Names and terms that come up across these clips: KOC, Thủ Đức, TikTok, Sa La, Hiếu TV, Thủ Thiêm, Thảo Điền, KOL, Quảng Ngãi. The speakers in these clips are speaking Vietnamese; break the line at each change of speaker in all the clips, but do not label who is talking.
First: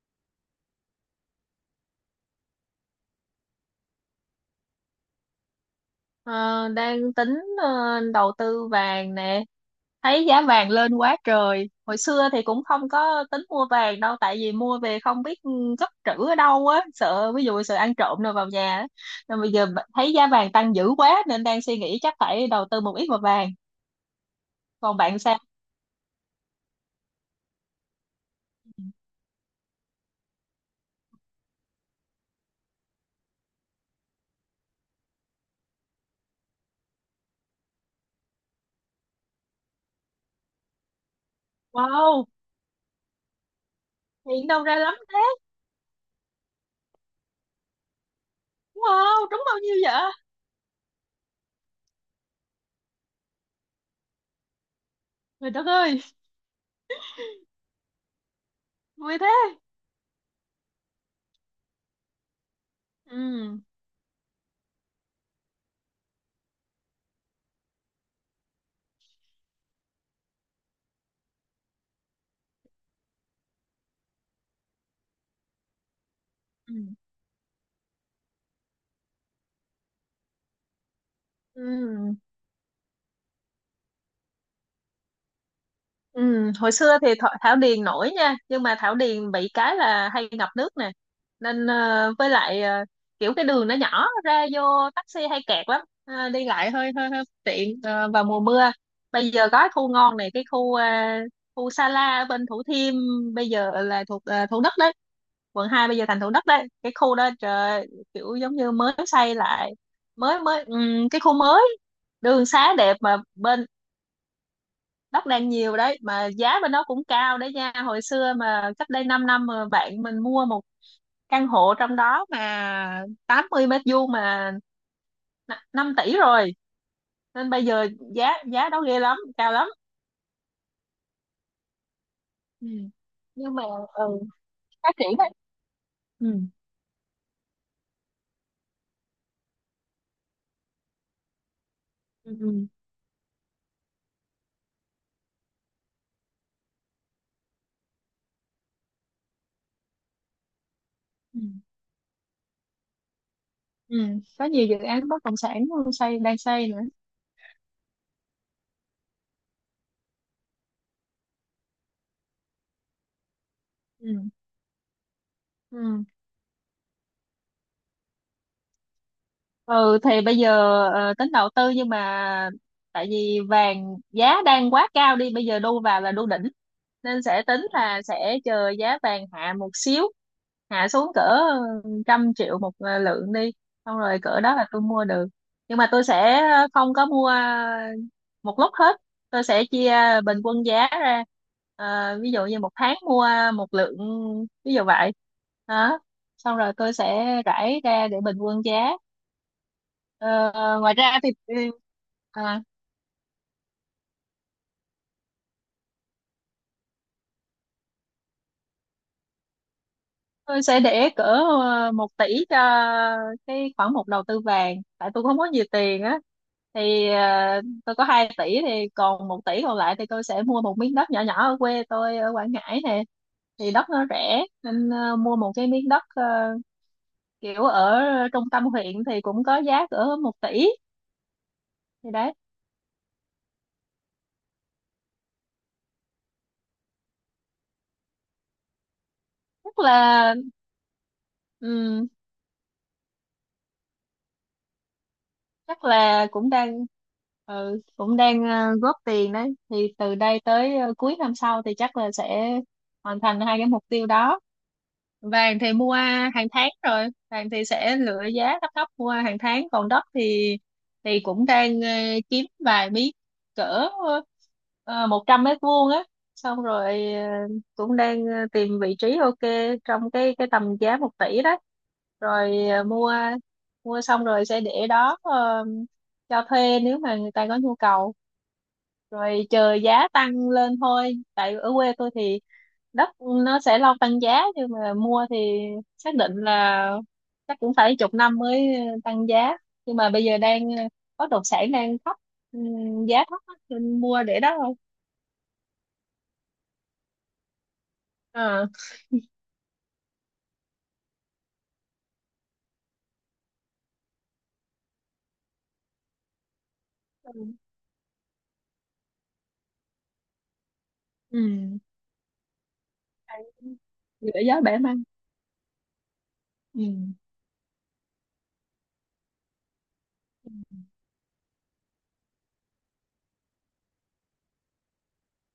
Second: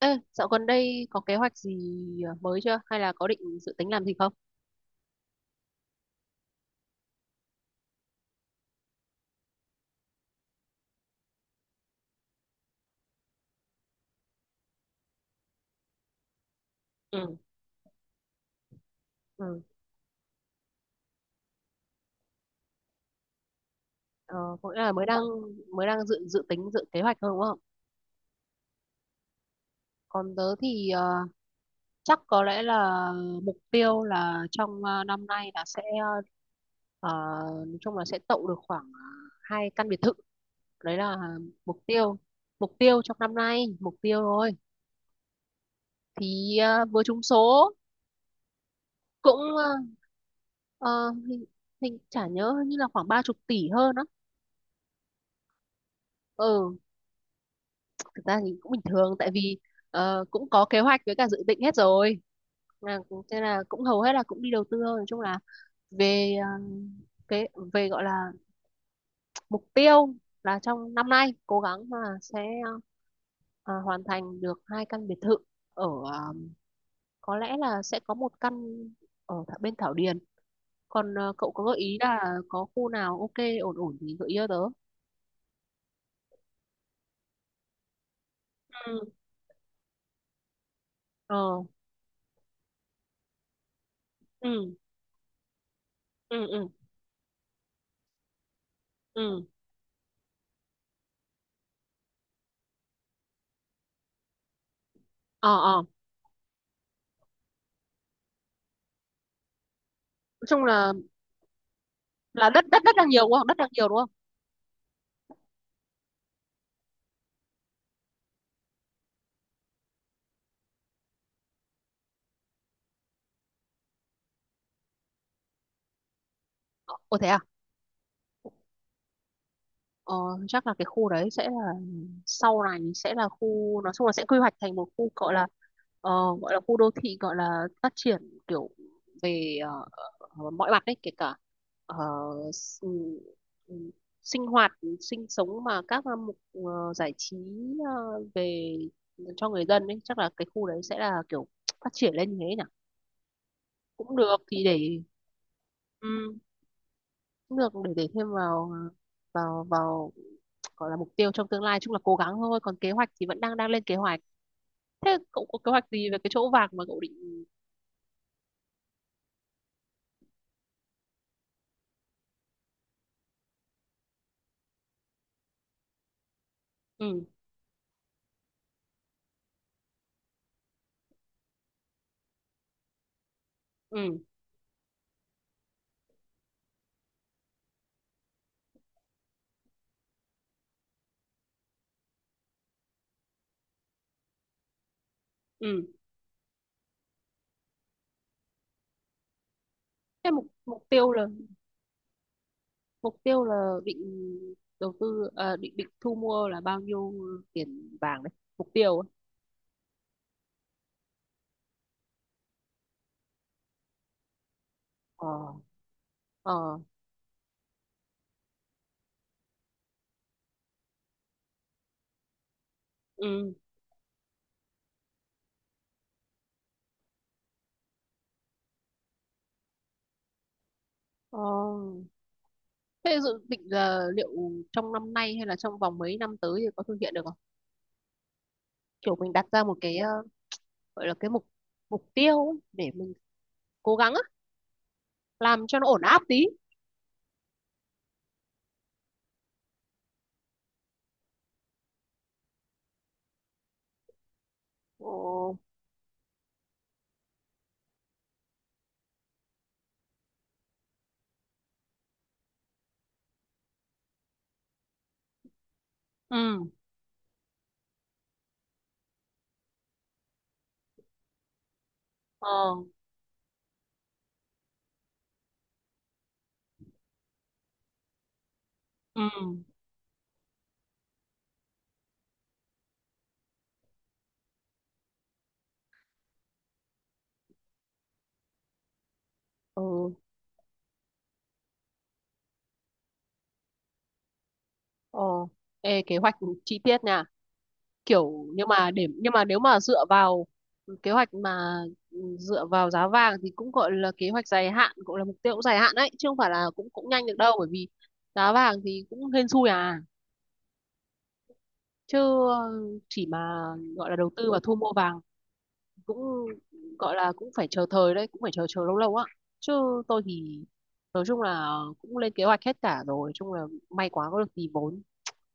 Ê, dạo gần đây có kế hoạch gì mới chưa? Hay là có định dự tính làm gì không?
Ờ, đang tính đầu tư vàng nè. Thấy giá vàng lên quá trời, hồi xưa thì cũng không có tính mua vàng đâu, tại vì mua về không biết cất trữ ở đâu á, sợ,
Ừ,
ví dụ, sợ ăn trộm rồi vào nhà á. Nên bây
ừ.
giờ thấy giá vàng tăng dữ quá, nên đang suy nghĩ chắc phải đầu tư một ít vào vàng.
Ờ, có nghĩa là
Còn
mới
bạn
đang
sao?
mới đang dự dự tính dự kế hoạch thôi đúng không? Còn tớ thì chắc có lẽ là mục tiêu là trong năm nay là sẽ ờ, nói chung là sẽ tậu được khoảng hai căn biệt thự. Đấy là mục tiêu
Wow,
mục tiêu trong năm nay, mục tiêu
hiện
thôi.
đâu ra lắm thế?
Thì vừa trúng số,
Wow, trúng
cũng
bao nhiêu vậy?
ờ, hình, hình chả nhớ như là khoảng ba chục tỷ hơn á.
Trời đất ơi!
Ừ, thực ra thì cũng bình thường,
Vui
tại
thế.
vì cũng có kế hoạch với cả dự định hết rồi, là thế
Ừ.
là cũng hầu hết là cũng đi đầu tư thôi, nói chung là về cái về gọi là mục tiêu là trong năm nay cố gắng là sẽ ờ, hoàn thành được hai căn biệt thự ở ờ,
Ừ.
có lẽ là sẽ có một căn ở bên Thảo Điền, còn cậu có gợi ý
Ừ.
là có khu nào ok, ổn ổn thì gợi ý cho tớ.
Ừ, hồi xưa thì Thảo Điền nổi nha, nhưng mà Thảo
Ừ.
Điền bị cái là hay ngập nước nè.
ờ
Nên với lại kiểu cái đường nó nhỏ, ra
ừ
vô taxi hay kẹt lắm. Ờ, Đi
ừ ừ
lại hơi hơi, hơi bất tiện, vào mùa mưa. Bây
ừ
giờ có cái khu ngon này, khu Sa La ở bên Thủ Thiêm, bây giờ là thuộc Thủ Đức đấy.
ờ
quận
ờ
hai bây giờ thành Thủ Đức đấy. Cái khu đó trời ơi, kiểu giống như mới xây lại, mới
nói chung
mới cái khu mới, đường
là đất
xá
đất đất
đẹp.
đang
Mà
nhiều đúng không, đất
bên
đang nhiều đúng không?
đất đai nhiều đấy, mà giá bên đó cũng cao đấy nha. Hồi xưa, mà cách đây 5 năm, mà bạn mình mua một căn hộ trong đó mà 80 mét vuông mà 5 tỷ rồi.
Ồ, thế à?
Nên bây giờ giá giá đó ghê lắm, cao lắm.
ờ, chắc là cái khu đấy sẽ là sau
Ừ.
này sẽ là
Nhưng mà,
khu, nói chung là
ừ,
sẽ quy hoạch thành một
phát
khu
triển đấy.
gọi là ờ,
Ừ.
gọi là khu đô thị, gọi là phát triển kiểu về mọi mặt đấy, kể cả ờ,
Ừ. Ừ.
s- ừm, sinh hoạt sinh sống mà các hạng mục giải trí ờ, về cho người dân ấy, chắc là cái khu đấy sẽ là
Ừ.
kiểu phát triển lên như thế nhỉ.
Ừ.
Cũng được
Có
thì
nhiều dự
để
án bất động sản xây
ừ,
đang xây nữa.
cũng được để thêm vào vào vào gọi là mục tiêu trong tương lai, chung là cố gắng thôi, còn kế hoạch thì vẫn đang đang lên kế
Ừ.
hoạch. Thế cậu có kế hoạch
Ừ.
gì về cái chỗ vàng mà cậu định?
Ừ, thì bây giờ tính đầu tư, nhưng mà tại vì vàng giá đang quá cao, đi bây giờ đu vào là đu đỉnh, nên
ừ
sẽ tính là sẽ chờ giá vàng hạ một xíu, hạ xuống cỡ 100 triệu một lượng đi, xong rồi
ừ
cỡ đó là tôi mua được. Nhưng mà tôi sẽ không có mua một lúc hết, tôi sẽ chia bình quân giá ra. Ờ, ví dụ như 1 tháng mua 1 lượng, ví dụ vậy
ừ
đó. Xong rồi tôi sẽ rải ra để bình quân giá.
Thế mục
Ờ,
mục
ngoài
tiêu
ra
là,
thì ừ, à,
mục tiêu là định đầu tư à, định định thu mua là bao nhiêu tiền vàng đấy, mục tiêu ấy.
tôi sẽ để cỡ 1 tỷ cho cái khoản mục đầu tư vàng, tại tôi
ờ
không có nhiều tiền á.
ờ
Thì tôi có 2 tỷ thì còn 1 tỷ còn lại, thì tôi sẽ mua một miếng đất nhỏ nhỏ ở quê tôi ở Quảng Ngãi nè.
ừ
Thì đất nó rẻ, nên mua một cái miếng đất, kiểu ở trung tâm huyện, thì cũng có giá cỡ 1 tỷ.
ờ
Thì đấy.
Thế dự định là liệu trong năm nay hay là trong vòng mấy năm tới thì có thực hiện được không, kiểu mình đặt ra một
Tức
cái
là
gọi là cái mục mục tiêu ấy, để mình cố gắng á, làm cho
chắc
nó ổn áp
là
tí.
cũng đang góp tiền đấy, thì từ đây tới cuối năm sau thì chắc là sẽ hoàn thành hai cái mục tiêu đó.
ờ,
Vàng thì mua hàng tháng rồi, vàng thì sẽ lựa giá thấp thấp, mua hàng tháng. Còn đất thì cũng đang kiếm vài miếng cỡ 100 mét vuông á. Xong
ừ
rồi cũng đang tìm vị trí ok trong cái tầm giá 1 tỷ đó,
ờ
rồi ờ, mua mua xong rồi sẽ để đó, cho thuê nếu mà người ta có nhu cầu,
ừ
rồi chờ giá tăng lên thôi. Tại ở quê tôi thì đất nó sẽ lâu tăng giá, nhưng mà mua thì xác định là chắc cũng phải chục năm mới tăng giá. Nhưng mà
ừ
bây giờ bất động sản đang thấp, giá thấp á, nên mua để đó thôi.
ờ Ê, kế hoạch chi tiết nha, kiểu nhưng
À.
mà để nhưng mà nếu mà dựa vào kế hoạch mà ừ, dựa vào giá vàng thì cũng gọi là kế hoạch dài hạn, cũng là mục tiêu cũng dài hạn đấy, chứ không phải là cũng cũng nhanh
Ừ.
được đâu, bởi vì giá vàng thì cũng hên xui à,
Ừ.
chứ chỉ mà gọi là đầu
Giữa
tư và
gió
thu
bẻ
mua
măng.
vàng cũng
Ừ.
gọi là cũng phải chờ thời đấy, cũng phải chờ chờ lâu lâu á. Chứ tôi thì nói chung là cũng lên kế hoạch hết cả rồi, chung là may quá có được tí vốn,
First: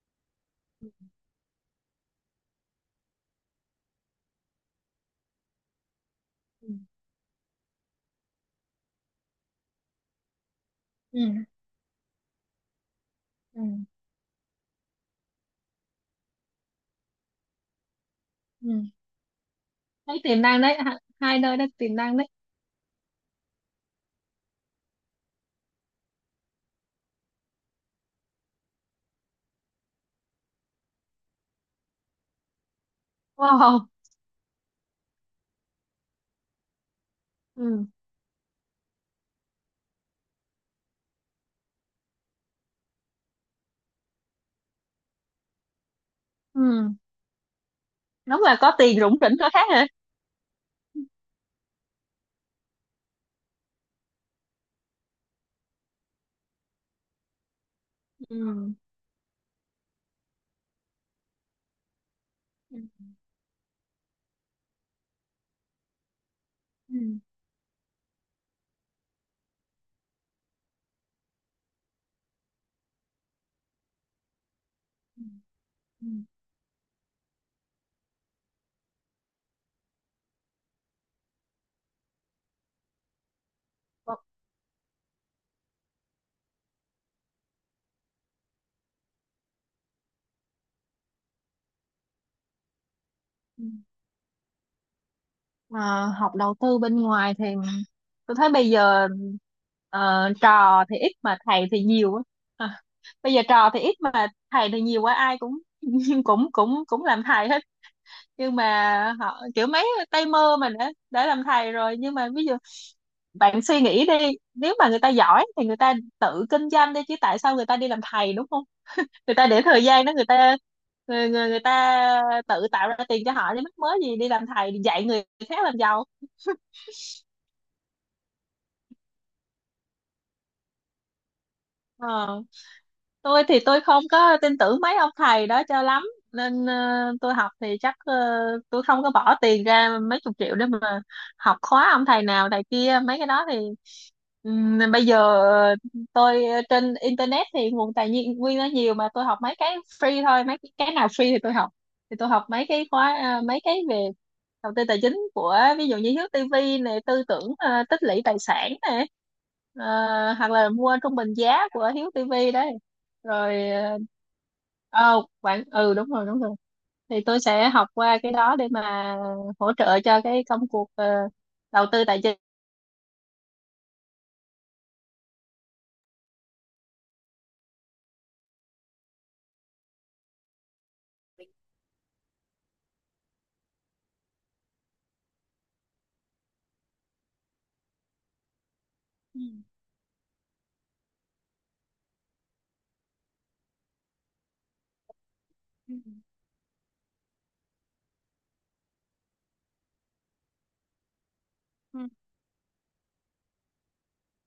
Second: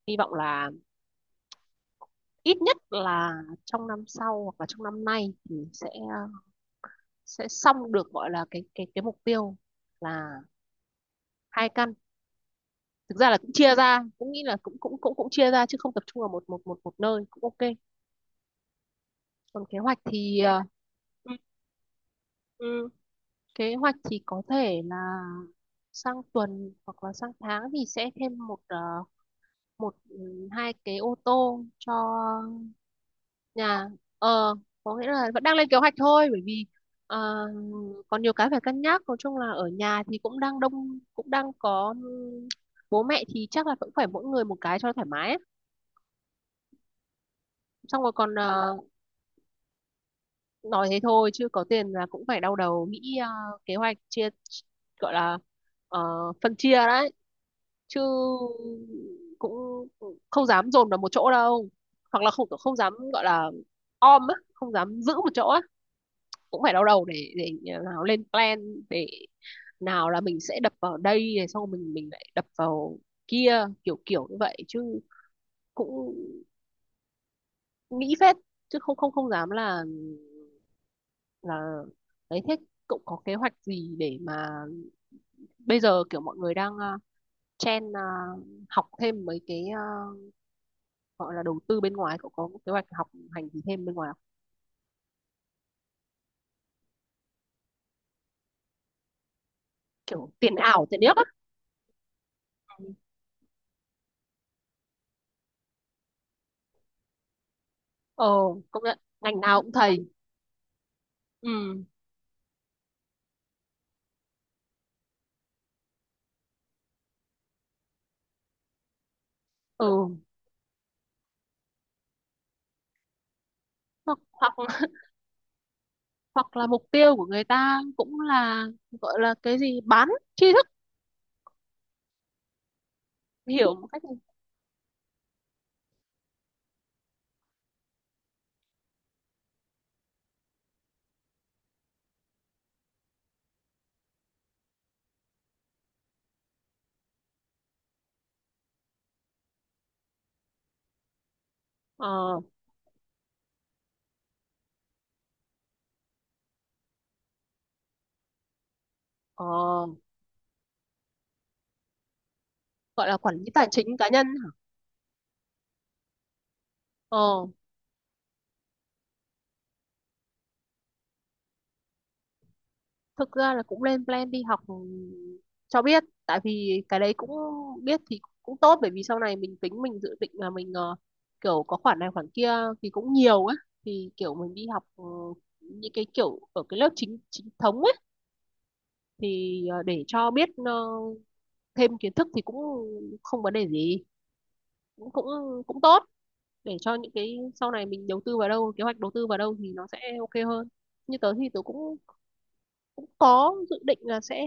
hy vọng là ít nhất là trong năm sau hoặc là trong năm nay thì sẽ
Ừ.
sẽ xong được gọi là cái mục tiêu là
Ừ.
hai căn. Thực ra là cũng
Ừ.
chia ra, cũng nghĩ là cũng cũng cũng cũng chia ra chứ không tập trung vào một một một một nơi cũng ok.
Ừ.
Còn kế hoạch
Thấy
thì
tiềm năng đấy,
ừ,
hai nơi đó tiềm năng đấy.
ừ. kế hoạch thì có thể là sang tuần hoặc là sang tháng thì sẽ thêm một ờ, một ừ, hai cái ô tô cho
Wow.
nhà. ờ có nghĩa là vẫn đang lên kế hoạch thôi, bởi vì ờ,
Ừ.
còn nhiều cái phải cân nhắc, nói chung là ở nhà thì cũng đang đông, cũng đang có bố mẹ thì chắc là cũng phải mỗi người một cái cho thoải mái ấy.
Ừ.
Xong rồi còn
Đúng là có tiền rủng rỉnh có khác hả.
nói thế thôi chứ có tiền là cũng phải đau đầu nghĩ kế hoạch chia, gọi là ờ, phân chia đấy, chứ
Ừ.
cũng không dám dồn vào một chỗ đâu, hoặc là không không
Ừ.
dám gọi là om á, không dám giữ một chỗ á, cũng phải đau
Ừ.
đầu để à, nào lên plan để nào là mình sẽ đập vào đây rồi xong mình lại đập vào kia, kiểu kiểu như vậy chứ
Ừ.
cũng nghĩ phết, chứ không không không dám là đấy. Thế cậu có kế hoạch gì
Vâng.
để mà bây giờ kiểu mọi người đang chen học thêm mấy cái gọi là đầu tư bên ngoài, cậu có kế hoạch học hành gì
Ừ.
thêm bên ngoài không?
Mà học đầu tư bên ngoài thì tôi thấy bây giờ
Kiểu tiền
trò
ảo
thì
tiền
ít
điếc á?
mà thầy thì nhiều á. À, bây giờ trò thì ít mà thầy thì nhiều quá, ai cũng cũng cũng cũng làm thầy hết.
Ờ,
Nhưng
công nhận
mà
ngành
họ
nào
kiểu
cũng
mấy
thầy.
tay mơ mà đã làm thầy
Ừ,
rồi. Nhưng mà ví dụ, bạn suy nghĩ đi, nếu mà người ta giỏi thì người ta tự kinh doanh đi chứ, tại sao người ta đi làm thầy, đúng không? Người ta để thời gian đó,
ừ,
người ta người người, người ta tự tạo ra tiền cho họ đi, mắc mớ gì
hoặc
đi làm
hoặc
thầy, đi dạy người khác làm giàu.
hoặc là mục tiêu của người ta cũng là gọi là cái gì bán tri thức,
ờ tôi thì
hiểu
tôi
một cách,
không có tin tưởng mấy ông thầy đó cho lắm, nên tôi học thì chắc tôi không có bỏ tiền ra mấy chục triệu để mà học khóa ông thầy nào thầy kia mấy cái đó. Thì bây giờ ờ, tôi, trên internet thì nguồn tài nguyên nó nhiều, mà tôi học mấy cái free thôi, mấy cái nào free thì tôi học. Thì tôi
ờ
học mấy cái khóa mấy cái về đầu tư tài chính của, ví dụ như Hiếu TV này, tư tưởng tích lũy tài sản này,
ờ,
ờ, hoặc là mua trung bình giá của Hiếu TV đấy.
gọi là quản lý
Rồi,
tài chính cá nhân hả?
ờ oh, bạn, ừ, đúng rồi, đúng rồi. Thì tôi
Ờ,
sẽ học qua cái đó để mà hỗ trợ cho cái công cuộc đầu tư tài chính.
thực ra là cũng lên plan đi học cho biết, tại vì cái đấy cũng biết thì cũng tốt, bởi vì sau này mình tính mình dự định là mình kiểu có khoản này khoản kia thì cũng nhiều á, thì kiểu mình đi học những cái kiểu ở cái lớp chính chính thống ấy thì
Ừ.
để cho biết thêm kiến thức thì cũng không vấn đề gì, cũng cũng cũng tốt để cho những cái sau này mình đầu tư vào đâu, kế hoạch đầu tư vào đâu thì nó sẽ ok hơn. Như tớ thì tớ cũng
Ừ.
cũng có dự định là sẽ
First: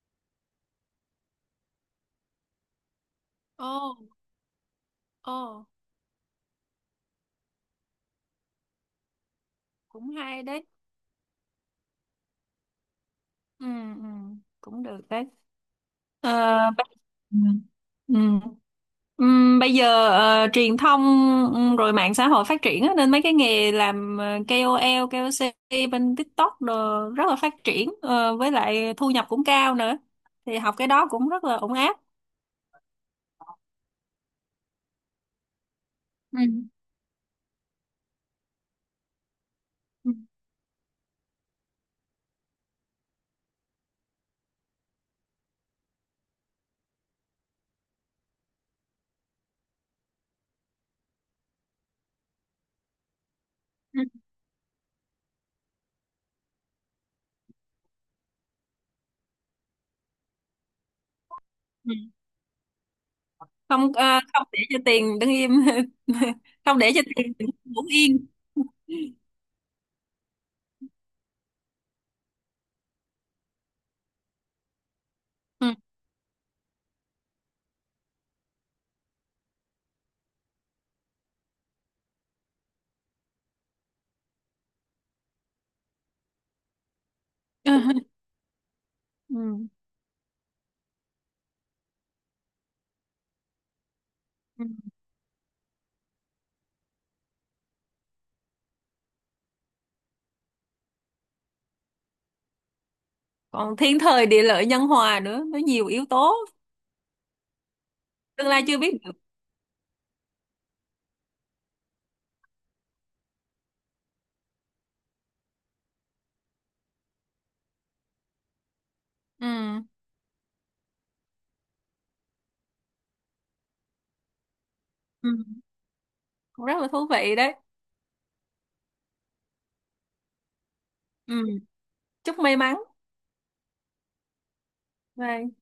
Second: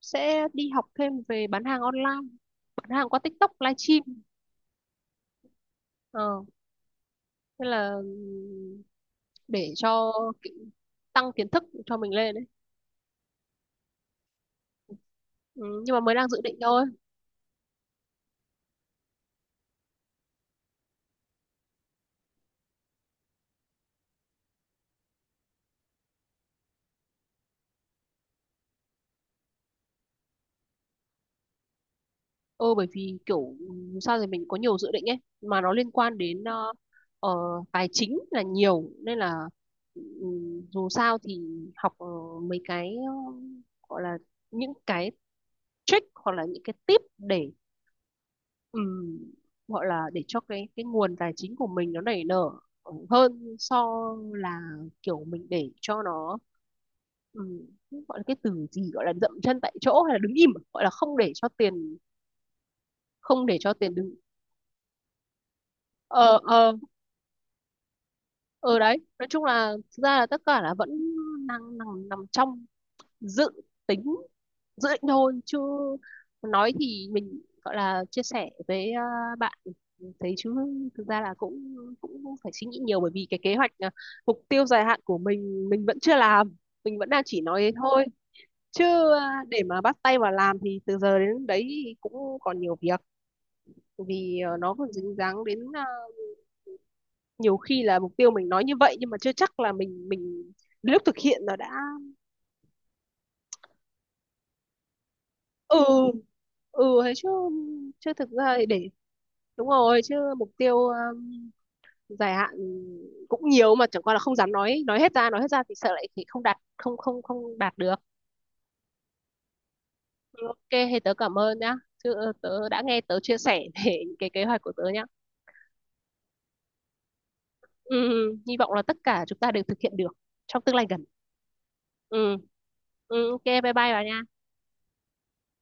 sẽ đi học thêm về bán hàng online, bán hàng qua TikTok
Ồ,
livestream.
ồ,
ờ Thế là để
cũng
cho
hay
ki-
đấy.
tăng kiến thức cho mình lên đấy.
Ừ, ừ, cũng được đấy.
Ừ, nhưng mà mới đang
Ờ,
dự định
ba-
thôi.
ừ. Ừ. Bây giờ truyền thông, rồi mạng xã hội phát triển á, nên mấy cái nghề làm KOL, KOC bên TikTok đồ rất là phát triển, với lại thu nhập cũng cao nữa. Thì học cái đó cũng rất là ổn áp.
Ừ, bởi vì kiểu sao thì mình có nhiều dự định ấy mà nó liên quan
Ừ.
đến ờ, tài chính là nhiều nên là
Ừ.
dù sao thì học mấy cái gọi là những cái trick hoặc là những cái tip để ừm, gọi là để cho cái nguồn tài chính của mình nó nảy nở hơn, so
Ừ.
là kiểu mình để cho nó ừm, gọi là, cái từ gì gọi là dậm chân tại chỗ hay là đứng im à? Gọi là không để cho
Ừ.
tiền, không để cho
Không
tiền đứng.
ờ, không để cho tiền đứng im,
ờ ờ
không để cho tiền đứng yên.
ờ đấy, nói chung là thực ra là tất cả là vẫn đang nằm nằm trong dự tính dự định thôi, chứ
Ừ.
nói thì mình gọi là chia sẻ với à, bạn thấy chứ thực ra là cũng cũng phải suy nghĩ nhiều, bởi vì cái kế hoạch à, mục tiêu dài hạn của mình vẫn chưa làm, mình vẫn đang chỉ nói thế thôi chứ à, để
Ừ.
mà bắt tay vào làm thì từ giờ đến đấy thì cũng còn nhiều việc, vì à,
Ừ.
nó còn dính dáng đến à, nhiều khi là mục tiêu mình nói như vậy nhưng mà chưa chắc là mình đến lúc thực hiện nó đã.
Còn thiên thời địa lợi nhân hòa nữa, nó
Ừ,
nhiều yếu tố,
ừ thế chứ, chứ thực
tương
ra
lai
thì
chưa
để
biết được.
đúng rồi, chứ mục tiêu dài hạn cũng nhiều mà chẳng qua là không dám nói, nói hết ra thì sợ lại thì không đạt được.
Ừm.
Ừ, ok thế tớ cảm ơn nhá, chứ tớ đã nghe tớ chia sẻ về những cái kế hoạch của tớ nhá.
Ừ. Cũng rất là thú vị đấy.
Ừ, hy vọng là tất cả chúng ta đều thực hiện được trong tương lai gần.
Ừ.
ừ,
Chúc may mắn.
ok, bye bye bà nha.
Bye.